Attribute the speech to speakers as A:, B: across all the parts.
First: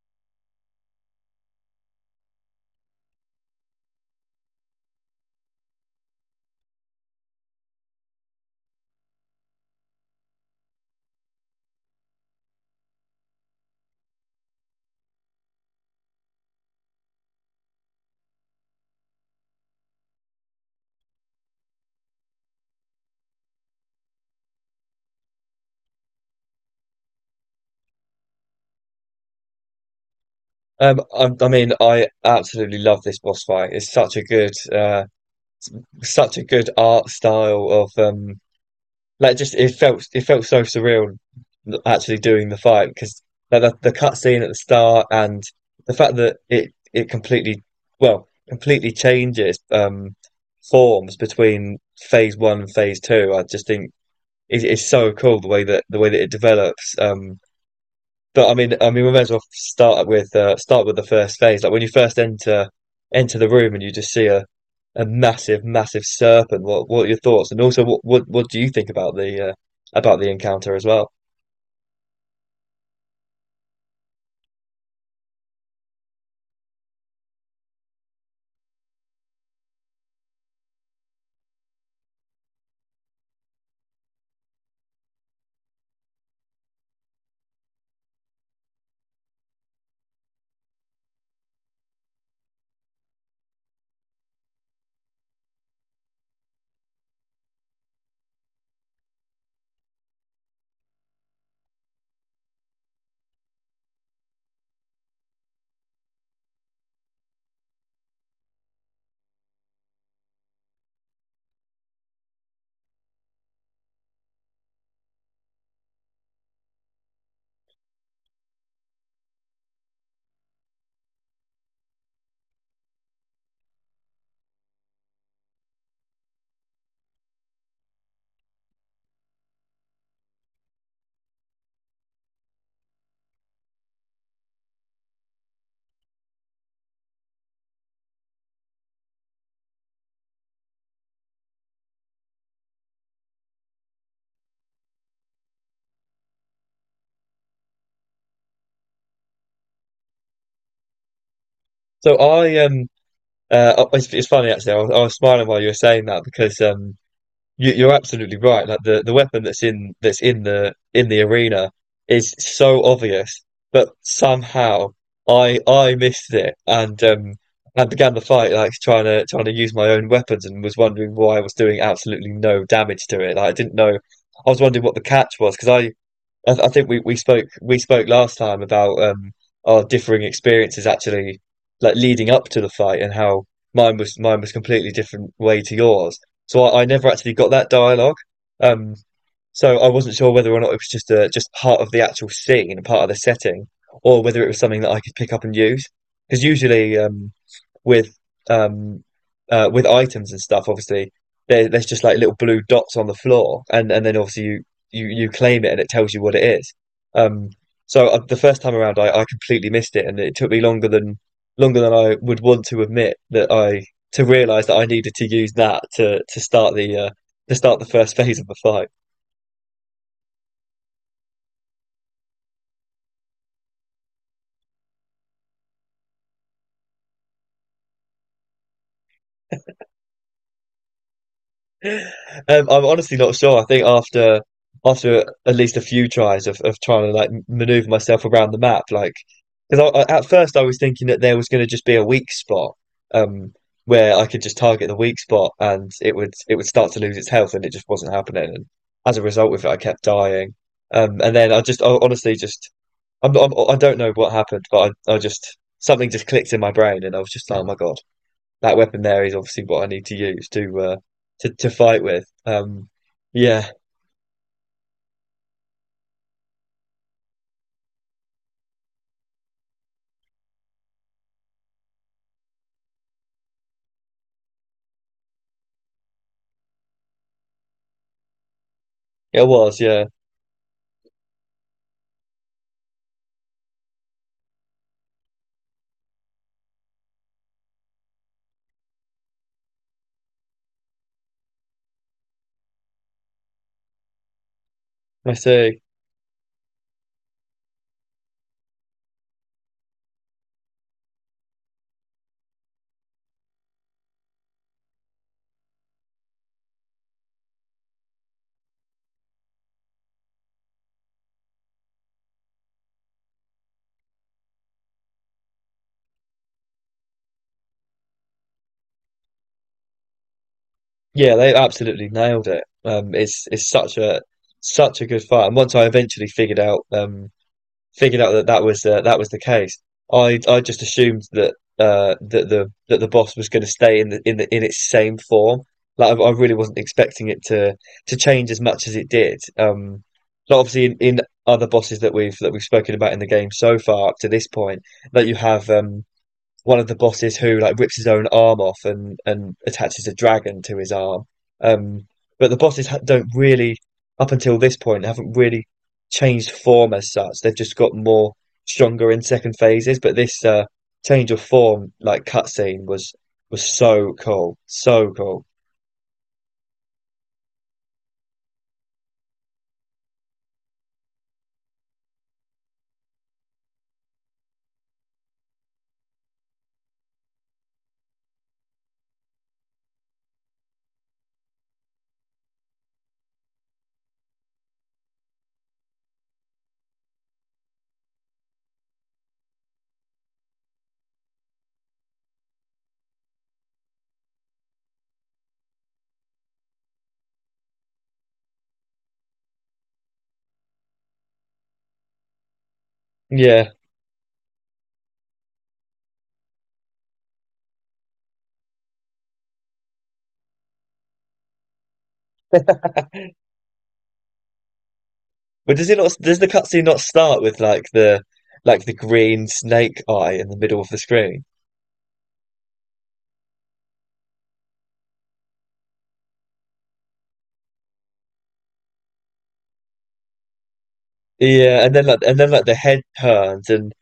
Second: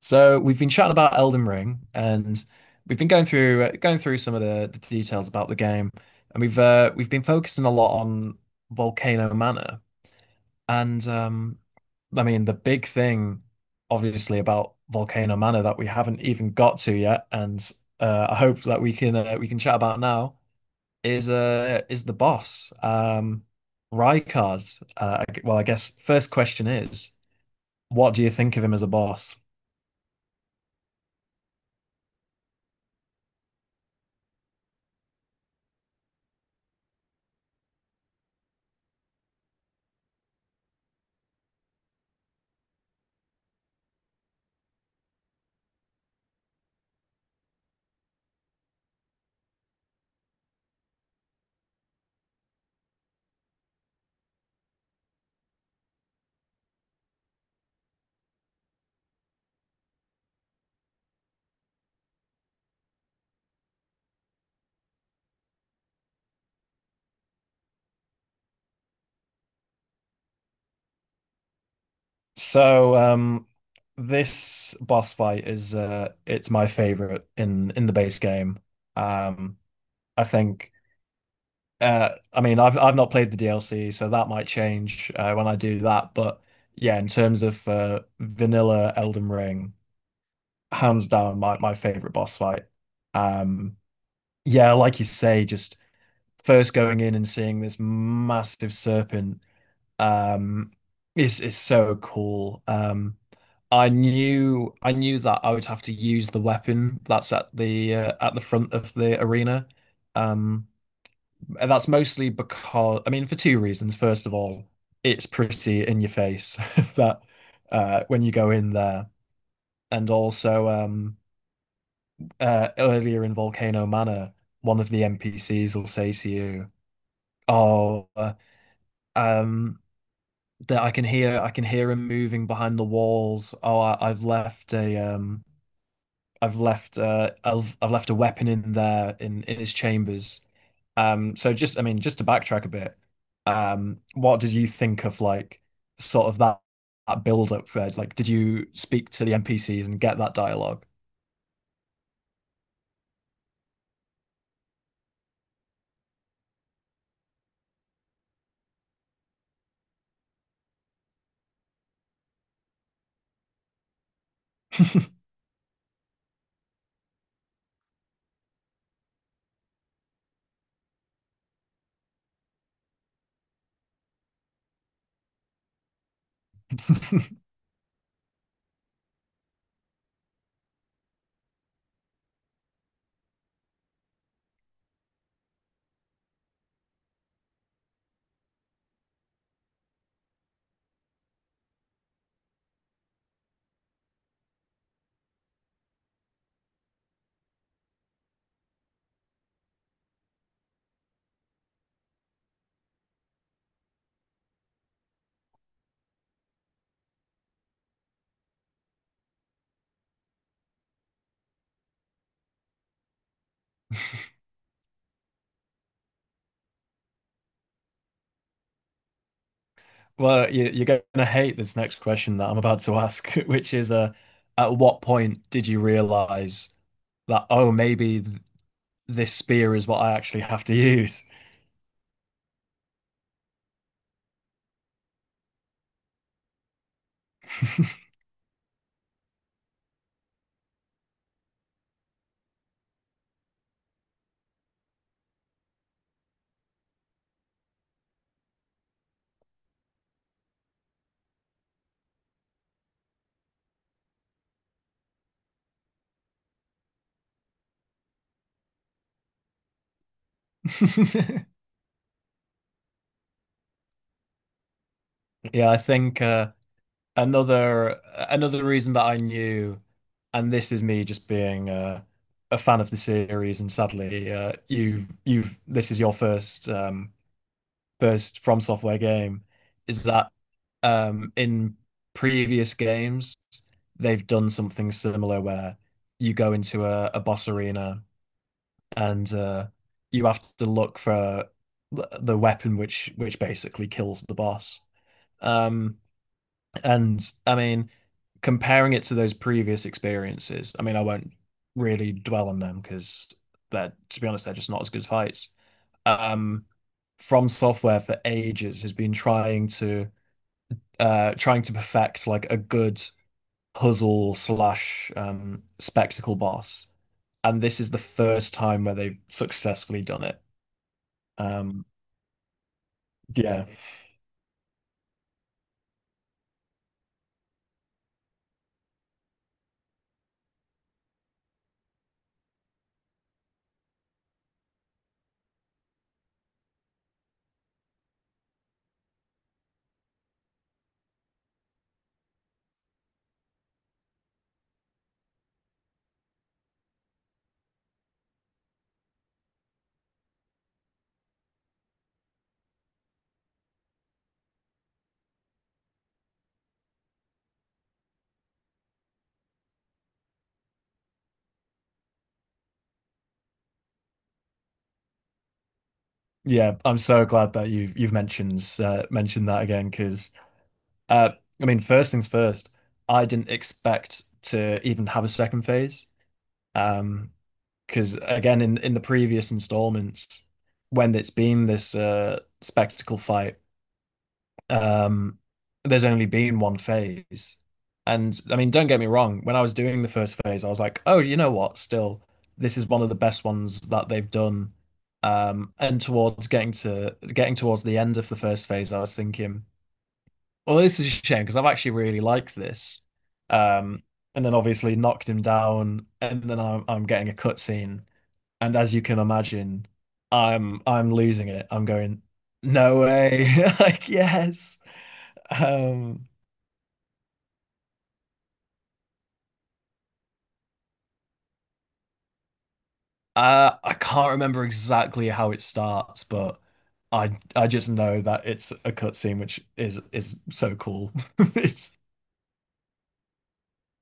A: So we've been chatting about Elden Ring, and we've been going through some of the details about the game, and we've been focusing a lot on Volcano Manor, and I mean the big thing, obviously, about Volcano Manor that we haven't even got to yet, and I hope that we can chat about now is the boss, Rykard. Well, I guess first question is, what do you think of him as a boss?
B: I mean, I absolutely love this boss fight. It's such a good art style of like just it felt so surreal actually doing the fight because like the cutscene at the start and the fact that it completely changes forms between phase one and phase two. I just think it's so cool the way that it develops. But I mean, we may as well start with the first phase. Like when you first enter the room and you just see a massive serpent. What are your thoughts? And also, what do you think about the encounter as well?
A: So this boss fight is it's my favorite in the base game. Um I think I mean I've not played the DLC so that might change when I do that but yeah in terms of vanilla Elden Ring hands down my favorite boss fight. Um yeah, like you say, just first going in and seeing this massive serpent um is so cool. I knew that I would have to use the weapon that's at the front of the arena. Um and that's mostly because, I mean, for two reasons. First of all, it's pretty in your face that when you go in there. And also earlier in Volcano Manor, one of the NPCs will say to you, "Oh, um that I can hear him moving behind the walls. Oh, I've left a I've left a weapon in there in his chambers." So just, I mean, just to backtrack a bit, what did you think of, like, sort of that build up, Red? Like, did you speak to the NPCs and get that dialogue?
B: So I it's funny actually. I was smiling while you were saying that because you, you're absolutely right. Like the weapon that's in the arena is so obvious, but somehow I missed it and and began the fight like trying to use my own weapons and was wondering why I was doing absolutely no damage to it. Like, I didn't know. I was wondering what the catch was because I think we spoke last time about our differing experiences actually like leading up to the fight and how mine was completely different way to yours. So I never actually got that dialogue. Um, so I wasn't sure whether or not it was just just part of the actual scene, part of the setting, or whether it was something that I could pick up and use. Because usually, with um with items and stuff, obviously there's just like little blue dots on the floor, and then obviously you you claim it and it tells you what it is. Um, the first time around, I completely missed it, and it took me longer than I would want to admit that I to realize that I needed to use that to start the first phase of the fight.
A: Well, you you're gonna hate this next question that I'm about to ask, which is at what point did you realize that, oh, maybe this spear is what I actually have to use.
B: I'm honestly not sure. I think after at least a few tries of trying to like maneuver myself around the map, like because at first I was thinking that there was going to just be a weak spot, um, where I could just target the weak spot and it would start to lose its health, and it just wasn't happening. And as a result of it, I kept dying. And then I just I honestly just I'm I don't know what happened, but I just something just clicked in my brain, and I was just like, oh my God, that weapon there is obviously what I need to use to fight with. Yeah,
A: Yeah, I think another another reason that I knew, and this is me just being a fan of the series, and sadly, you you've this is your first first From Software game,
B: it was.
A: is
B: Yeah,
A: that in previous games they've done something similar where you go into a boss arena and you have to look for the weapon which basically kills the boss.
B: I see.
A: Um, and I mean, comparing it to those previous experiences, I mean, I won't really dwell on them because they're, to be honest, they're just not as good fights. Um, From Software for ages has been trying to perfect like a good puzzle slash spectacle boss, and this is the first time where they've successfully done it.
B: Yeah, they
A: Um,
B: absolutely nailed it. It's
A: yeah,
B: it's such a such a good fight. And once I eventually figured out, figured out that that was the case. I just assumed that that the boss was going to stay in the in its same form. Like I really wasn't expecting it to change as much as it did. But obviously in other bosses that we've spoken about in the game so far up to this point, that you have one of the bosses who like rips his own arm off and attaches a dragon to his arm. Um, but the bosses don't really, up until this point, haven't really changed form as such. They've just got more stronger in second phases. But this change of form, like cutscene, was so cool, so cool.
A: yeah. I'm so glad that you've mentioned mentioned that again because uh, I mean, first things first, I didn't expect to even have a second phase. Um, because again, in the previous installments, when it's been this spectacle fight, um, there's only been one phase. And I mean, don't get me wrong, when I was doing the first phase, I was like, oh, you know what? Still, this is one of the best ones that they've done. And towards getting towards the end of the first phase, I was thinking, well, this is a shame because I've actually really liked this.
B: Yeah,
A: Um, and then obviously knocked him down, and then I'm getting a cutscene. And as you can imagine, I'm losing it. I'm going, no way. Like, yes.
B: but does it not?
A: Um,
B: Does the cutscene not start with like the green snake eye in the middle of the screen?
A: I can't remember exactly how it starts, but I just know that it's a cutscene, which is so cool.
B: Yeah, and
A: It's
B: then the head turns and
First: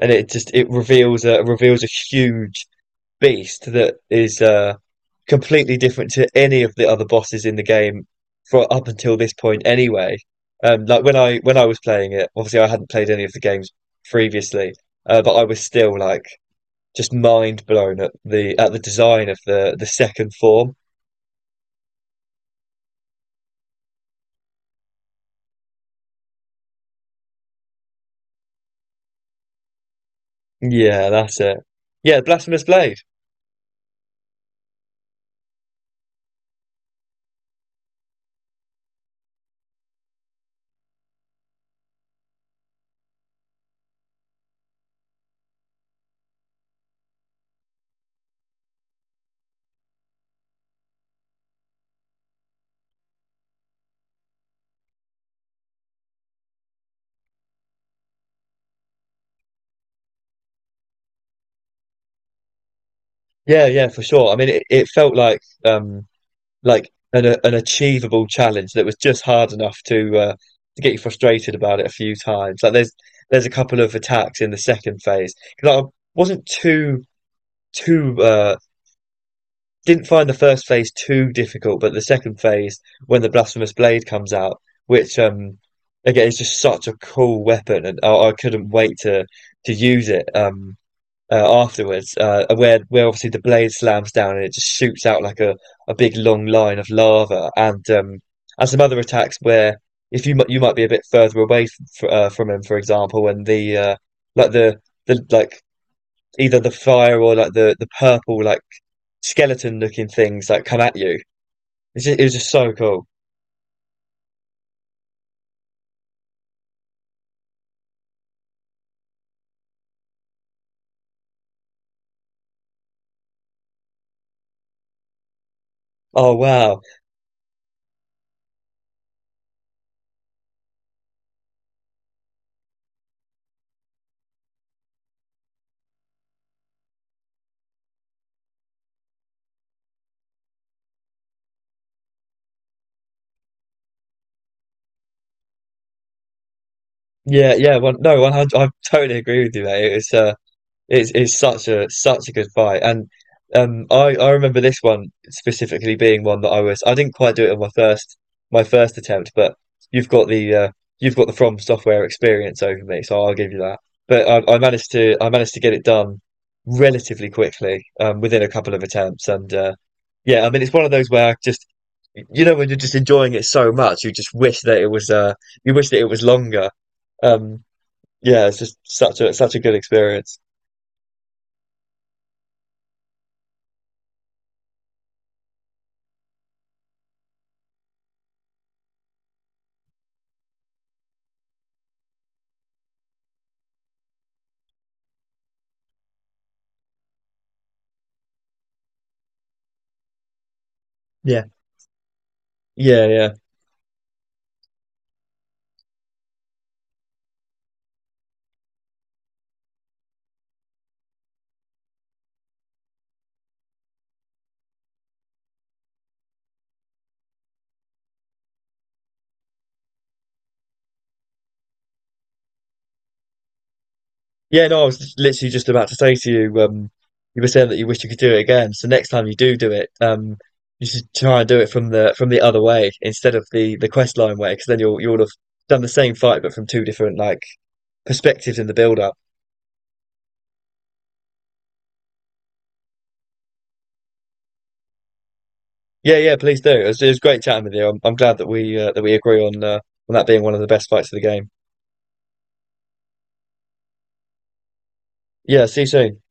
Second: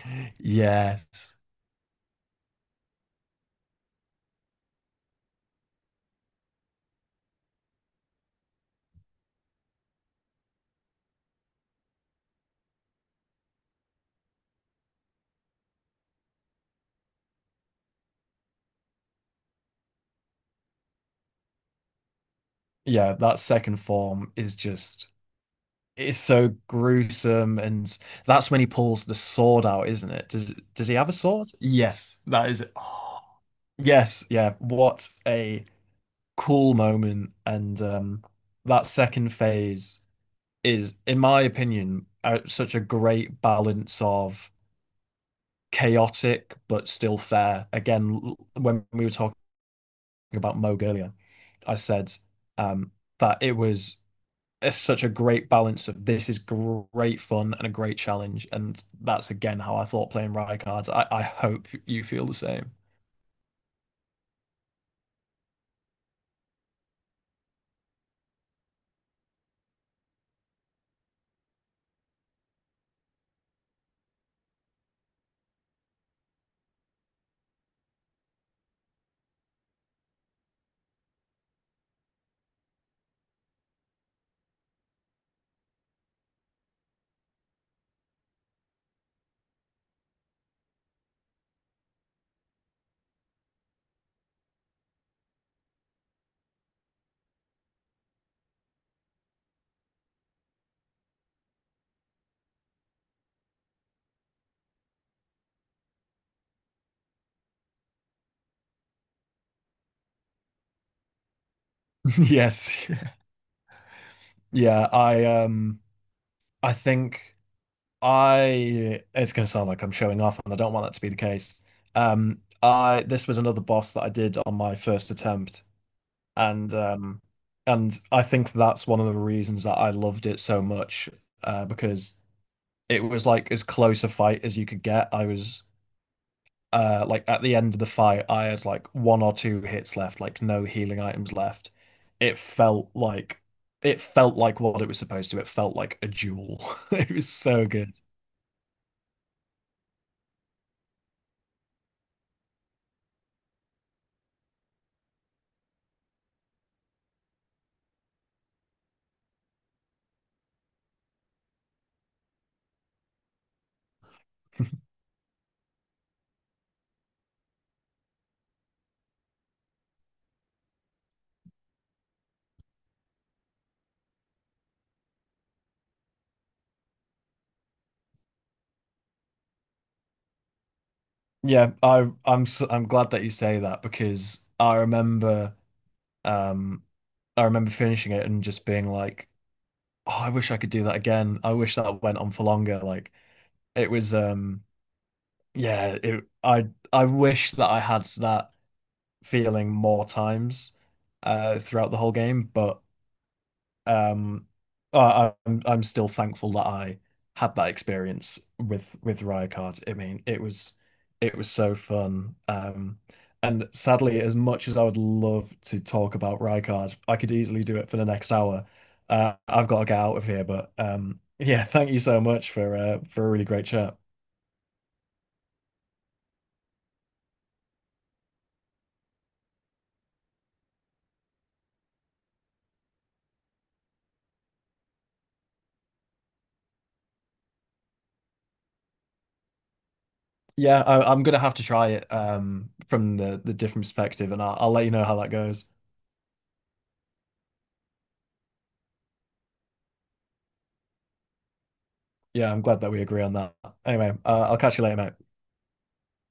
B: it reveals
A: yes,
B: a reveals a huge beast that is completely different to any of the other bosses in the game for up until this point anyway. Like when I was playing it, obviously I hadn't played any of the games previously, but I was still like just mind blown at the design of the second form.
A: yeah. That second form is just it's so gruesome, and that's when he pulls the sword out, isn't it? Does he have
B: Yeah,
A: a
B: that's
A: sword?
B: it.
A: Yes,
B: Yeah,
A: that is
B: Blasphemous
A: it.
B: Blade.
A: Oh, yes, yeah. What a cool moment, and that second phase is, in my opinion, such a great balance of chaotic but still fair. Again, when we were talking about Moog earlier, I said um, that it was such a great balance of, this is great fun and a great challenge, and that's again how I thought playing Rykards. I hope you feel the same.
B: Yeah, yeah, for sure. I mean it felt like like an achievable challenge that was just hard enough to get you frustrated about it a few times. Like there's a couple of attacks in the second phase because I wasn't too, didn't find the first phase too difficult, but the second phase when the blasphemous blade comes out, which again is just such a cool weapon, and I couldn't wait to use it. Afterwards, where obviously the blade slams down and it just shoots out like a big long line of lava, and some other attacks where if you might be a bit further away from him, for example, and the like the like either the fire or like the purple like skeleton looking things that like, come at you. It's just, it was just so
A: Yes,
B: cool.
A: yeah, I think. I, it's gonna sound like I'm showing off, and I don't want that to be the case. I, this was another boss that I did on my first attempt,
B: Oh
A: and
B: wow,
A: um, and I think that's one of the reasons that I loved it so much, because it was like as close a fight as you could get. I was like at the end of the fight, I had like one or two hits left, like no healing items left. It felt like it felt like what it was supposed to. It felt like a duel. It was
B: yeah,
A: so
B: yeah.
A: good.
B: One, no, 100. I totally agree with you, mate. It was it's such a such a good fight, and I remember this one specifically being one that I didn't quite do it on my first attempt, but you've got the uh, you've got the From Software experience over me, so I'll give you that. But I managed to get it done relatively quickly, within a couple of attempts, and yeah, I mean it's one of those where I just you know when you're just enjoying it so much, you just wish that it was you wish that it was longer. Um, yeah, it's just such a such a good experience.
A: Yeah, I'm so, I'm glad that you say that because um I remember finishing it and just being like, oh, I wish I could do that again. I wish that went on for longer. Like it was yeah, it I wish that I had that feeling more times
B: Yeah.
A: throughout the whole game, but
B: Yeah, yeah.
A: Um, I'm still thankful that I had that experience with Riot. I mean, it was so fun. And sadly, as much as I would love to talk about Riot, I could easily do it for the next hour. I've got to get out of here, but yeah, thank you so much for a really great chat.
B: Yeah, no, I was literally just about to say to you, you were saying that you wish you could do it again. So next time you do do it, you should try and do it from the other way instead of the quest line way, because then you'll have done the same fight but from two different like perspectives in the build up.
A: Yeah, I'm gonna have to try it from the different perspective, and I'll let you know how that goes.
B: Yeah, yeah, please do. It was great chatting with you. I'm glad that we agree on that being one of the best fights of the game.
A: Yeah, I'm glad that we agree on that. Anyway, I'll catch you later, mate.
B: Yeah, see you soon.